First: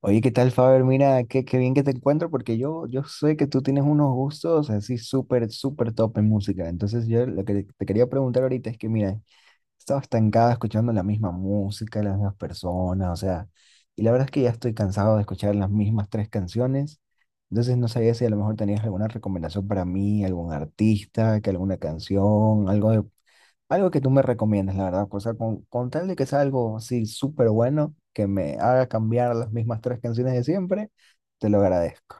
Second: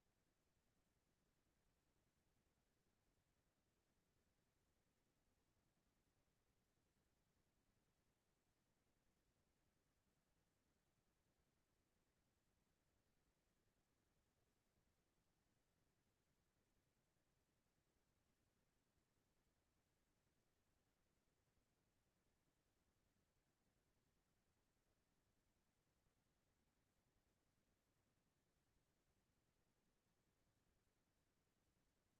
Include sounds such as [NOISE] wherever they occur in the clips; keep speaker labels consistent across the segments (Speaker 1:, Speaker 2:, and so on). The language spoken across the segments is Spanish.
Speaker 1: Oye, ¿qué tal, Faber? Mira, qué bien que te encuentro porque yo sé que tú tienes unos gustos así súper top en música. Entonces, yo lo que te quería preguntar ahorita es que, mira, estaba estancada escuchando la misma música, las mismas personas, o sea, y la verdad es que ya estoy cansado de escuchar las mismas tres canciones, entonces no sabía si a lo mejor tenías alguna recomendación para mí, algún artista, que alguna canción, algo de, algo que tú me recomiendas, la verdad, o sea, con tal de que sea algo así súper bueno, que me haga cambiar las mismas tres canciones de siempre, te lo agradezco.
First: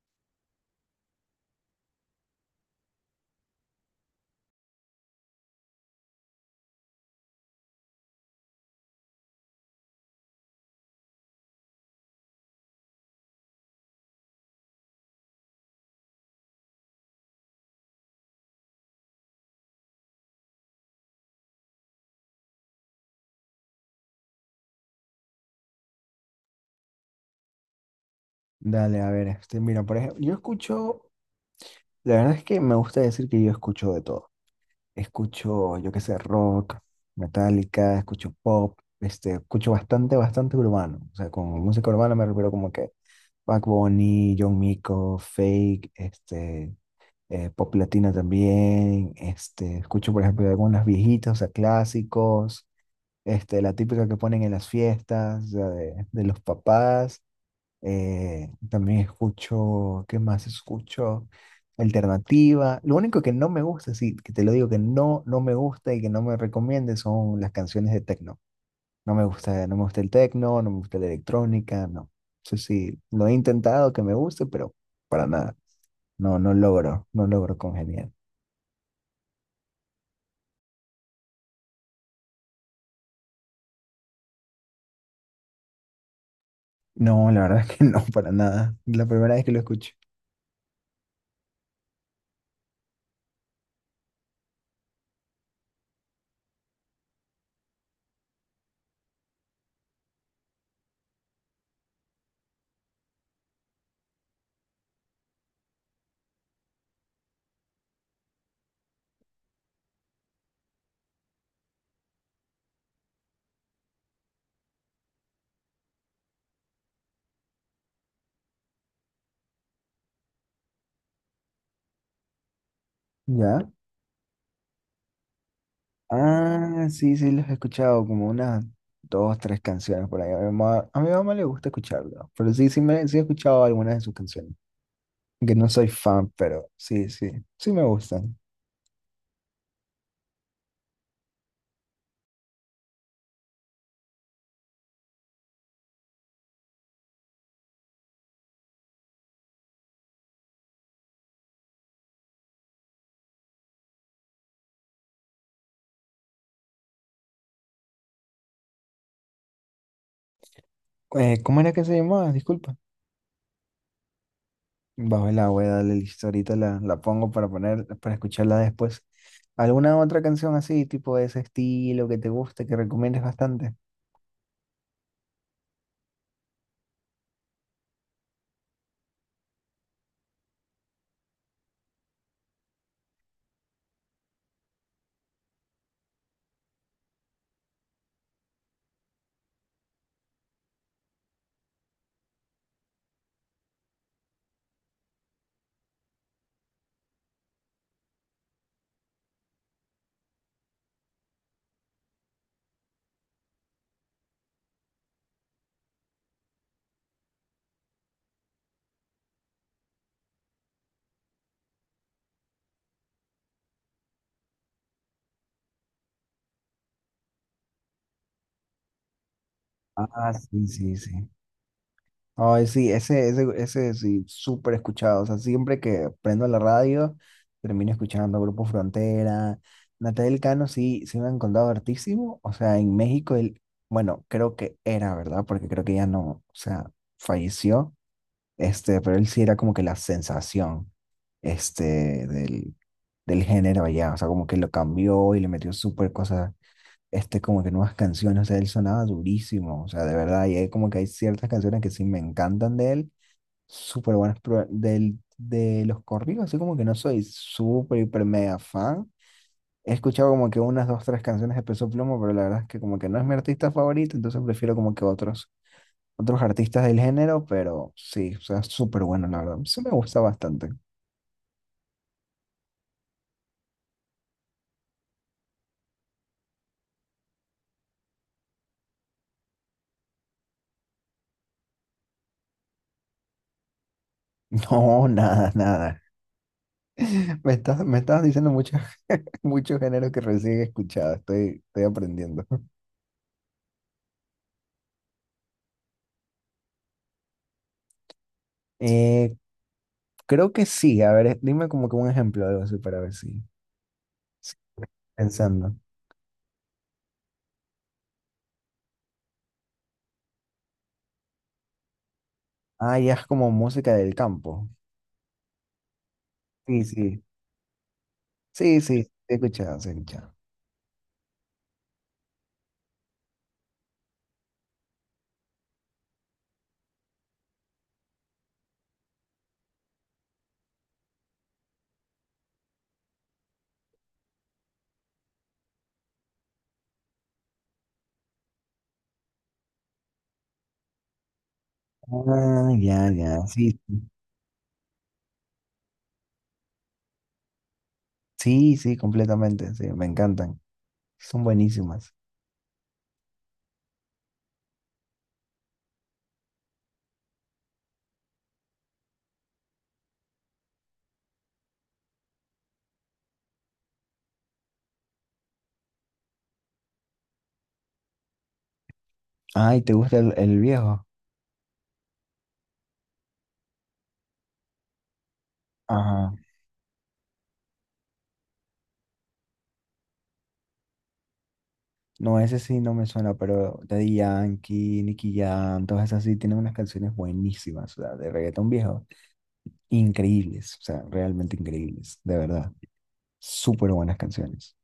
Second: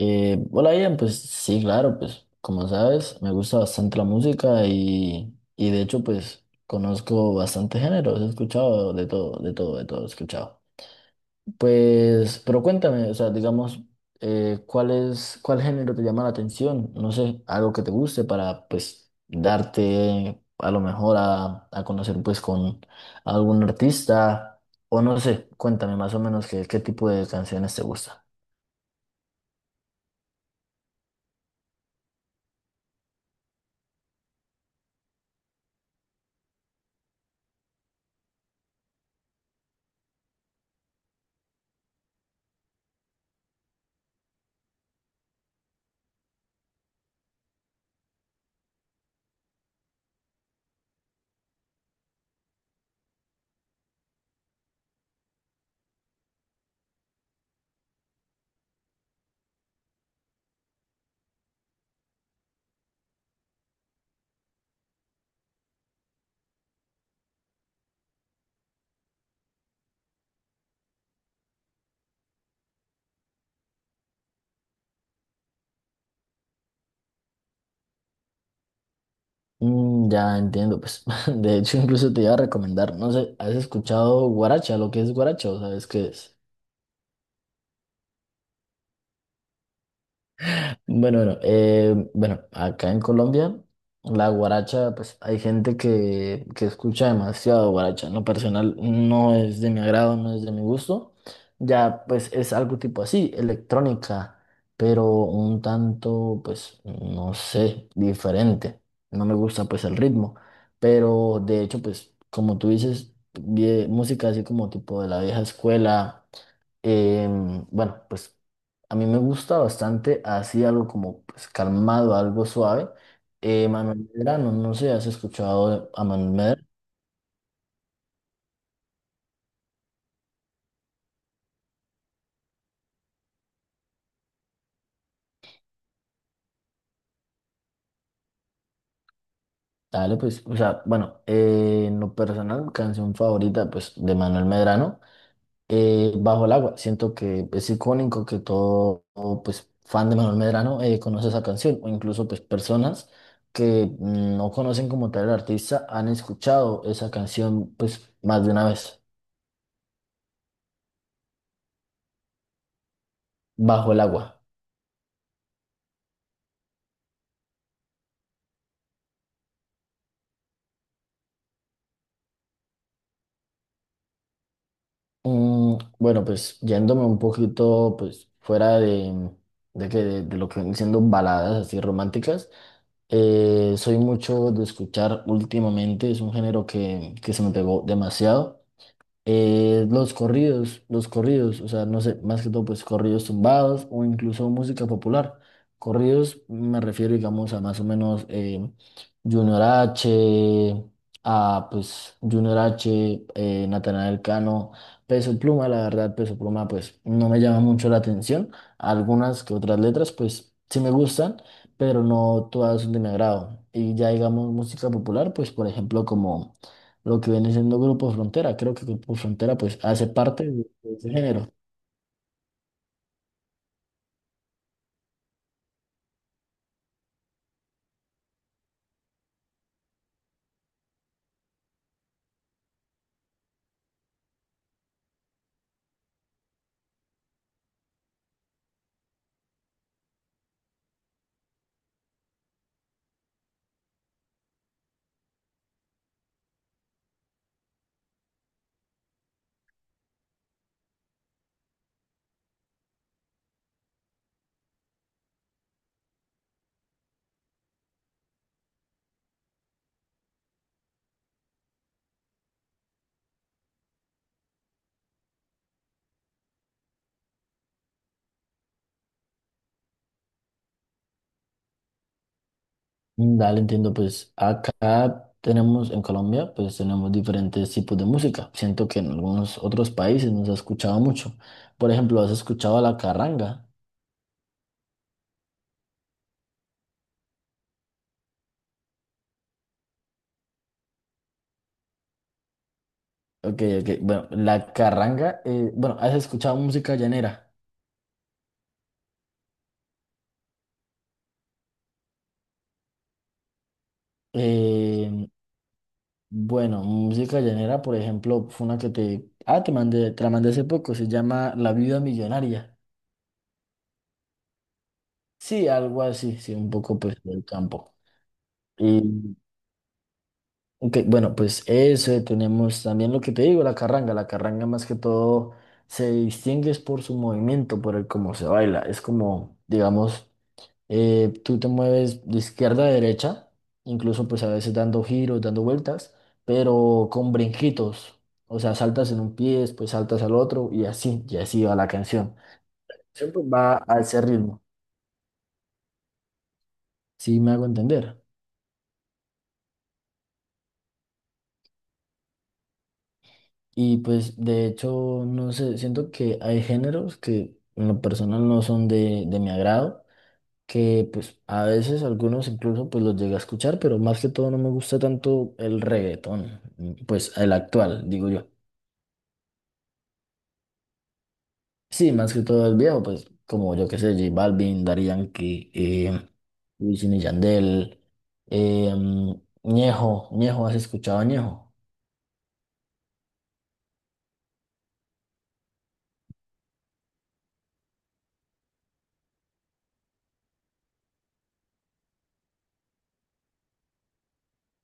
Speaker 2: Hola Ian, pues sí, claro, pues como sabes, me gusta bastante la música y de hecho pues conozco bastante géneros, he escuchado de todo, de todo, de todo, he escuchado. Pues, pero cuéntame, o sea, digamos, ¿cuál es, cuál género te llama la atención? No sé, algo que te guste para pues darte a lo mejor a conocer pues con algún artista o no sé, cuéntame más o menos qué, qué tipo de canciones te gusta.
Speaker 1: Dale, a ver, este, mira, por ejemplo, yo escucho, la verdad es que me gusta decir que yo escucho de todo. Escucho, yo qué sé, rock, metálica, escucho pop, este, escucho bastante urbano. O sea, con música urbana me refiero como que Bad Bunny, John Mico, Fake, este, pop latina también. Este, escucho, por ejemplo, algunas viejitas, o sea, clásicos, este, la típica que ponen en las fiestas, o sea, de los papás. También escucho, ¿qué más escucho? Alternativa. Lo único que no me gusta, sí, que te lo digo que no, no me gusta y que no me recomiende son las canciones de techno. No me gusta, no me gusta el techno, no me gusta la electrónica, no. Eso sí, lo he intentado que me guste, pero para nada. No, no logro, no logro congeniar.
Speaker 2: Mm, ya entiendo, pues [LAUGHS] de hecho incluso te iba a recomendar, no sé, ¿has escuchado guaracha? Lo que es guaracha, ¿o sabes qué es?
Speaker 1: No, la verdad [LAUGHS] es que no, para nada. La primera vez que lo escucho.
Speaker 2: Bueno, bueno, bueno, acá en Colombia, la guaracha, pues hay gente que escucha demasiado guaracha. En lo personal no es de mi agrado, no es de mi gusto. Ya, pues es algo tipo así, electrónica, pero un tanto, pues, no sé, diferente. No me gusta, pues, el ritmo. Pero de hecho, pues, como tú dices, música así como tipo de la vieja escuela. Bueno, pues a mí me gusta bastante así algo como pues, calmado, algo suave.
Speaker 1: ¿Ya?
Speaker 2: Manuel Medrano, no no sé, ¿has escuchado a Manuel Medrano?
Speaker 1: Ah, sí, sí, los he escuchado, como unas dos, tres canciones por ahí. A mi mamá le gusta escucharlo, pero sí, sí, me, sí he escuchado algunas de sus canciones. Que no soy fan, pero sí, sí, sí me gustan.
Speaker 2: Dale, pues, o sea, bueno, en lo personal, canción favorita, pues, de Manuel Medrano, Bajo el agua. Siento que es icónico que todo, todo, pues, fan de Manuel Medrano conoce esa canción, o incluso, pues, personas que mm, no conocen como tal el artista han escuchado esa canción, pues, más de una vez,
Speaker 1: ¿Cómo era que se llamaba? Disculpa.
Speaker 2: Bajo el agua.
Speaker 1: Bajo el agua, dale listo, ahorita la pongo para poner, para escucharla después. ¿Alguna otra canción así, tipo de ese estilo que te guste, que recomiendes bastante?
Speaker 2: Mm, bueno, pues yéndome un poquito pues fuera de lo que vienen siendo baladas así románticas, soy mucho de escuchar últimamente, es un género que se me pegó demasiado. Los corridos, los corridos, o sea, no sé, más que todo, pues corridos tumbados o incluso música popular. Corridos me refiero, digamos, a más o menos Junior H, a pues Junior H, Natanael Cano, Peso Pluma, la verdad, Peso Pluma, pues no me llama mucho la atención. Algunas que otras letras, pues sí me gustan, pero no todas son de mi agrado. Y ya digamos música popular, pues por ejemplo, como lo que viene siendo Grupo Frontera. Creo que Grupo Frontera pues hace
Speaker 1: Ah,
Speaker 2: parte
Speaker 1: sí,
Speaker 2: de
Speaker 1: sí,
Speaker 2: ese
Speaker 1: sí.
Speaker 2: género.
Speaker 1: Ay, sí, ese sí, súper escuchado. O sea, siempre que prendo la radio, termino escuchando Grupo Frontera. Natal Cano sí, sí me han contado hartísimo. O sea, en México, él, bueno, creo que era, ¿verdad? Porque creo que ya no, o sea, falleció. Este, pero él sí era como que la sensación, este, del, del género allá. O sea, como que lo cambió y le metió súper cosas este, como que nuevas canciones, o sea, él sonaba durísimo, o sea, de verdad, y hay como que hay ciertas canciones que sí me encantan de él, súper buenas, pero del, de los corridos, así como que no soy súper, hiper, mega fan, he escuchado como que unas, dos, tres canciones de Peso Pluma, pero la verdad es que como que no es mi artista favorito, entonces prefiero como que otros, otros artistas del género, pero sí, o sea, súper bueno, la verdad, sí me gusta bastante.
Speaker 2: Mm, dale, entiendo, pues acá tenemos en Colombia pues tenemos diferentes tipos de música. Siento que en algunos otros países no se ha escuchado mucho. Por ejemplo, ¿has escuchado la carranga?
Speaker 1: [LAUGHS] No, nada, nada. Me estás diciendo muchos [LAUGHS] muchos géneros que recién he escuchado, estoy, estoy aprendiendo.
Speaker 2: Ok, ok. Bueno, la carranga, bueno, ¿has escuchado música llanera?
Speaker 1: Eh, Creo que sí. A ver, dime como que un ejemplo, de algo así, para ver si. si-
Speaker 2: Eh,
Speaker 1: Pensando.
Speaker 2: bueno, música llanera, por ejemplo, fue una que te... Ah, te mandé, te la mandé hace poco, se llama La Viuda Millonaria.
Speaker 1: Ah, ya es como música del campo.
Speaker 2: Sí, algo así, sí, un
Speaker 1: Sí,
Speaker 2: poco pues
Speaker 1: sí.
Speaker 2: del campo.
Speaker 1: Sí,
Speaker 2: Y,
Speaker 1: sí. sí, He escuchado, sí, he escuchado.
Speaker 2: ok, bueno, pues eso, tenemos también lo que te digo, la carranga. La carranga más que todo se distingue es por su movimiento, por el cómo se baila. Es como, digamos, tú te mueves de izquierda a derecha, incluso pues a veces dando giros, dando vueltas, pero con brinquitos. O sea, saltas en un pie, después saltas al otro y así va la canción.
Speaker 1: Ah, ya,
Speaker 2: Siempre
Speaker 1: ya. Sí,
Speaker 2: va a
Speaker 1: sí,
Speaker 2: ese ritmo, si me hago entender.
Speaker 1: sí, sí, completamente. Sí, me encantan. Son buenísimas.
Speaker 2: Y pues de hecho, no sé, siento que hay géneros que en lo personal no son de mi agrado, que pues a veces algunos incluso pues los llegué a escuchar, pero más que todo no me gusta tanto el reggaetón, mm, pues el actual, digo yo.
Speaker 1: Ay, ¿te gusta el viejo?
Speaker 2: Sí, más que todo el viejo, pues como yo que sé, J Balvin, Daddy Yankee,
Speaker 1: Ajá.
Speaker 2: Wisin y Yandel, Ñejo, Ñejo, ¿has escuchado a Ñejo?
Speaker 1: No, ese sí no me suena, pero Daddy Yankee, Nicky Jam, todas esas sí tienen unas canciones buenísimas, o sea, de reggaetón viejo. Increíbles, o sea, realmente increíbles, de verdad. Súper buenas canciones.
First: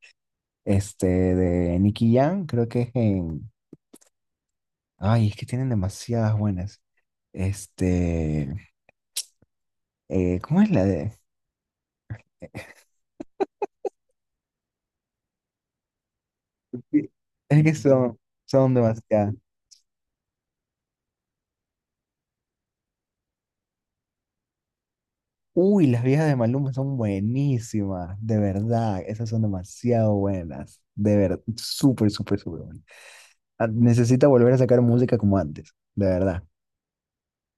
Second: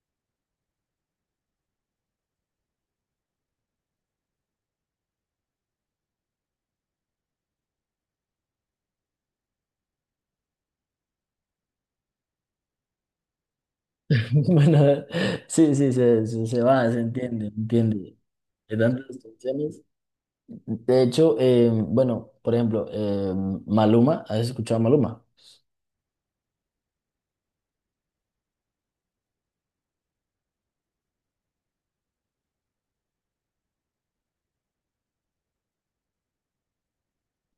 Speaker 1: Este, de Nicky Jam, creo que es en... Ay, es que tienen demasiadas buenas. Este, ¿cómo es la de...?
Speaker 2: [LAUGHS] Bueno, sí, sí, se va, se
Speaker 1: Sí,
Speaker 2: entiende,
Speaker 1: es que
Speaker 2: entiende.
Speaker 1: son, son
Speaker 2: De tantas
Speaker 1: demasiadas.
Speaker 2: canciones. De hecho, bueno, por ejemplo, Maluma, ¿has escuchado a Maluma?
Speaker 1: Uy, las viejas de Maluma son buenísimas, de verdad, esas son demasiado buenas, de verdad, súper, súper, súper buenas. Ah, necesita volver a sacar música como antes, de verdad.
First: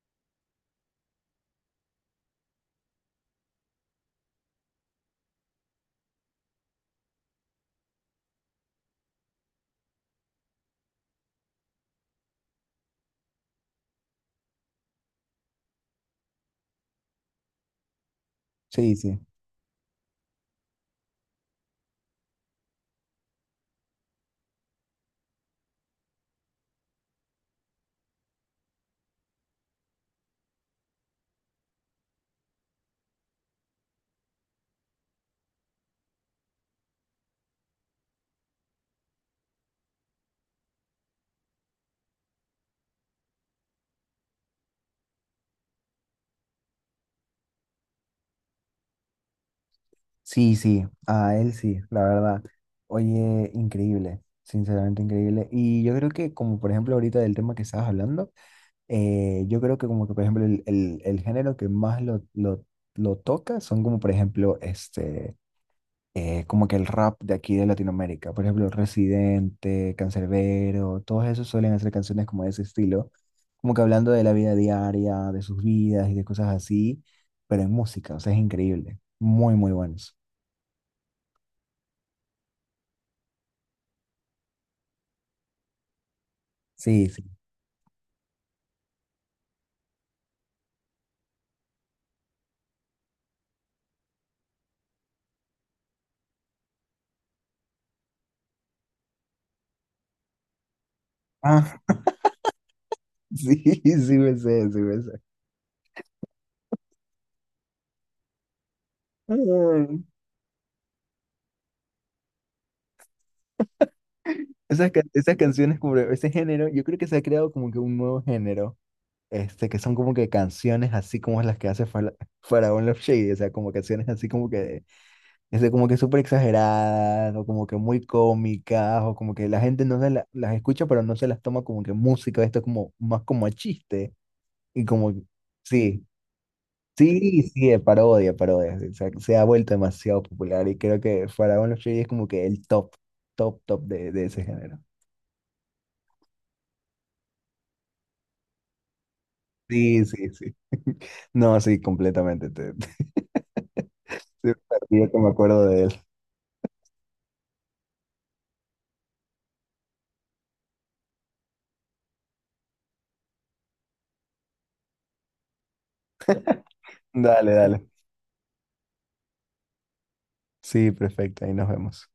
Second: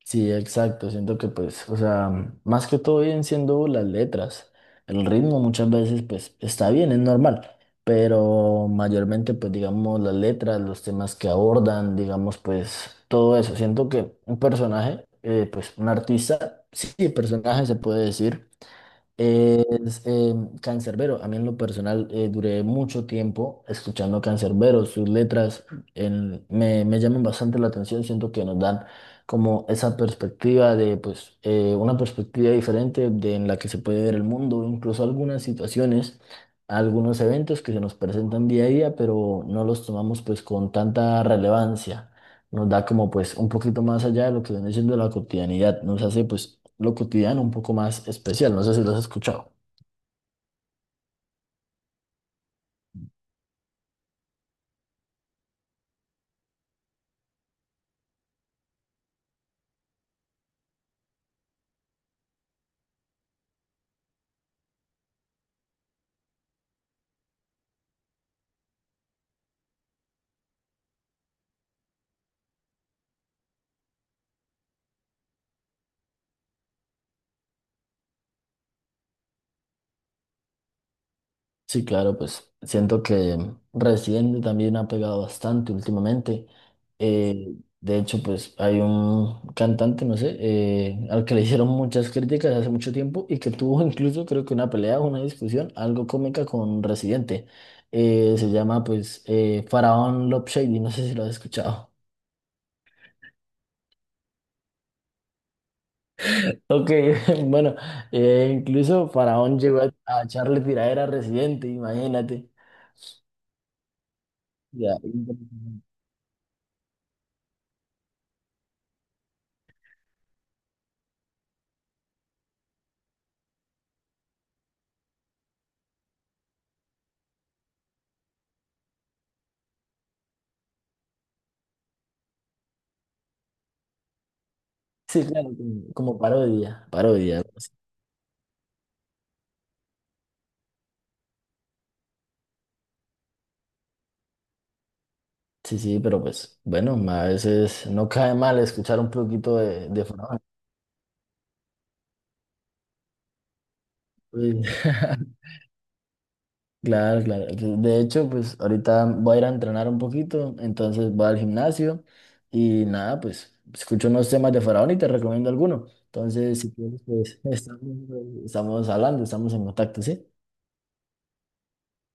Speaker 2: Sí, exacto, siento que pues, o sea, más que todo vienen siendo las letras. El ritmo muchas veces pues está bien, es normal, pero mayormente pues digamos las letras, los temas que abordan, digamos pues todo eso. Siento que un personaje, pues un artista, sí, personaje se puede decir
Speaker 1: Sí, sí.
Speaker 2: es Canserbero. A mí en lo personal duré mucho tiempo escuchando Canserbero. Sus letras me, me llaman bastante la atención. Siento que nos dan como esa perspectiva de, pues, una perspectiva diferente de en la que se puede ver el mundo, incluso algunas situaciones, algunos eventos que se nos presentan día a día, pero no los tomamos pues con tanta relevancia nos da como pues un poquito más allá de lo que viene siendo la cotidianidad, nos hace pues lo cotidiano un poco más especial, no sé si lo has escuchado.
Speaker 1: Sí, sí, a él sí, la verdad. Oye, increíble, sinceramente increíble. Y yo creo que como por ejemplo ahorita del tema que estabas hablando, yo creo que como que por ejemplo el, el género que más lo toca son como por ejemplo este, como que el rap de aquí de Latinoamérica. Por ejemplo, Residente, Canserbero, todos esos suelen hacer canciones como de ese estilo, como que hablando de la vida diaria, de sus vidas y de cosas así, pero en música, o sea, es increíble. Muy, muy buenos.
Speaker 2: Sí, claro, pues siento que Residente también ha pegado bastante últimamente.
Speaker 1: Sí, sí.
Speaker 2: De hecho, pues hay un cantante, no sé, al que le hicieron muchas críticas hace mucho tiempo y que tuvo incluso creo que una pelea o una discusión algo cómica con Residente. Se llama pues Faraón Love Shady, no sé si lo has
Speaker 1: Ah,
Speaker 2: escuchado.
Speaker 1: [LAUGHS] sí, sí me sé, sí me sé.
Speaker 2: Ok, [LAUGHS] bueno, incluso Faraón llegó
Speaker 1: Ay,
Speaker 2: a echarle tiradera a Residente, imagínate.
Speaker 1: esas,
Speaker 2: Ya,
Speaker 1: esas canciones, como ese género, yo creo que se ha creado como que un nuevo género, este, que son como que canciones así como las que hace Faraón Love Shady, o sea, como canciones así como que, este, como que súper exageradas, o como que muy cómicas, o como que la gente no se las escucha, pero no se las toma como que música, esto es como más como a chiste, y como,
Speaker 2: sí, claro, como,
Speaker 1: sí.
Speaker 2: como parodia,
Speaker 1: Sí,
Speaker 2: parodia.
Speaker 1: sí, es parodia, es parodia. O sea, se ha vuelto demasiado popular y creo que Faraón los Reyes es como que el top, top, top de ese género.
Speaker 2: Sí, sí, pero pues, bueno, a veces no cae mal escuchar un poquito
Speaker 1: Sí,
Speaker 2: de
Speaker 1: sí,
Speaker 2: Faraón.
Speaker 1: sí. [LAUGHS] No, sí, completamente. Te, [LAUGHS] te,
Speaker 2: Pues,
Speaker 1: perdí que me
Speaker 2: [LAUGHS]
Speaker 1: acuerdo de él.
Speaker 2: claro, claro. De hecho, pues ahorita voy a ir a entrenar un poquito, entonces voy al gimnasio y nada, pues escucho unos temas de Faraón y te recomiendo alguno. Entonces, si quieres, pues [LAUGHS]
Speaker 1: Dale, dale.
Speaker 2: estamos, estamos hablando, estamos en contacto, ¿sí?
Speaker 1: Sí, perfecto, ahí nos vemos.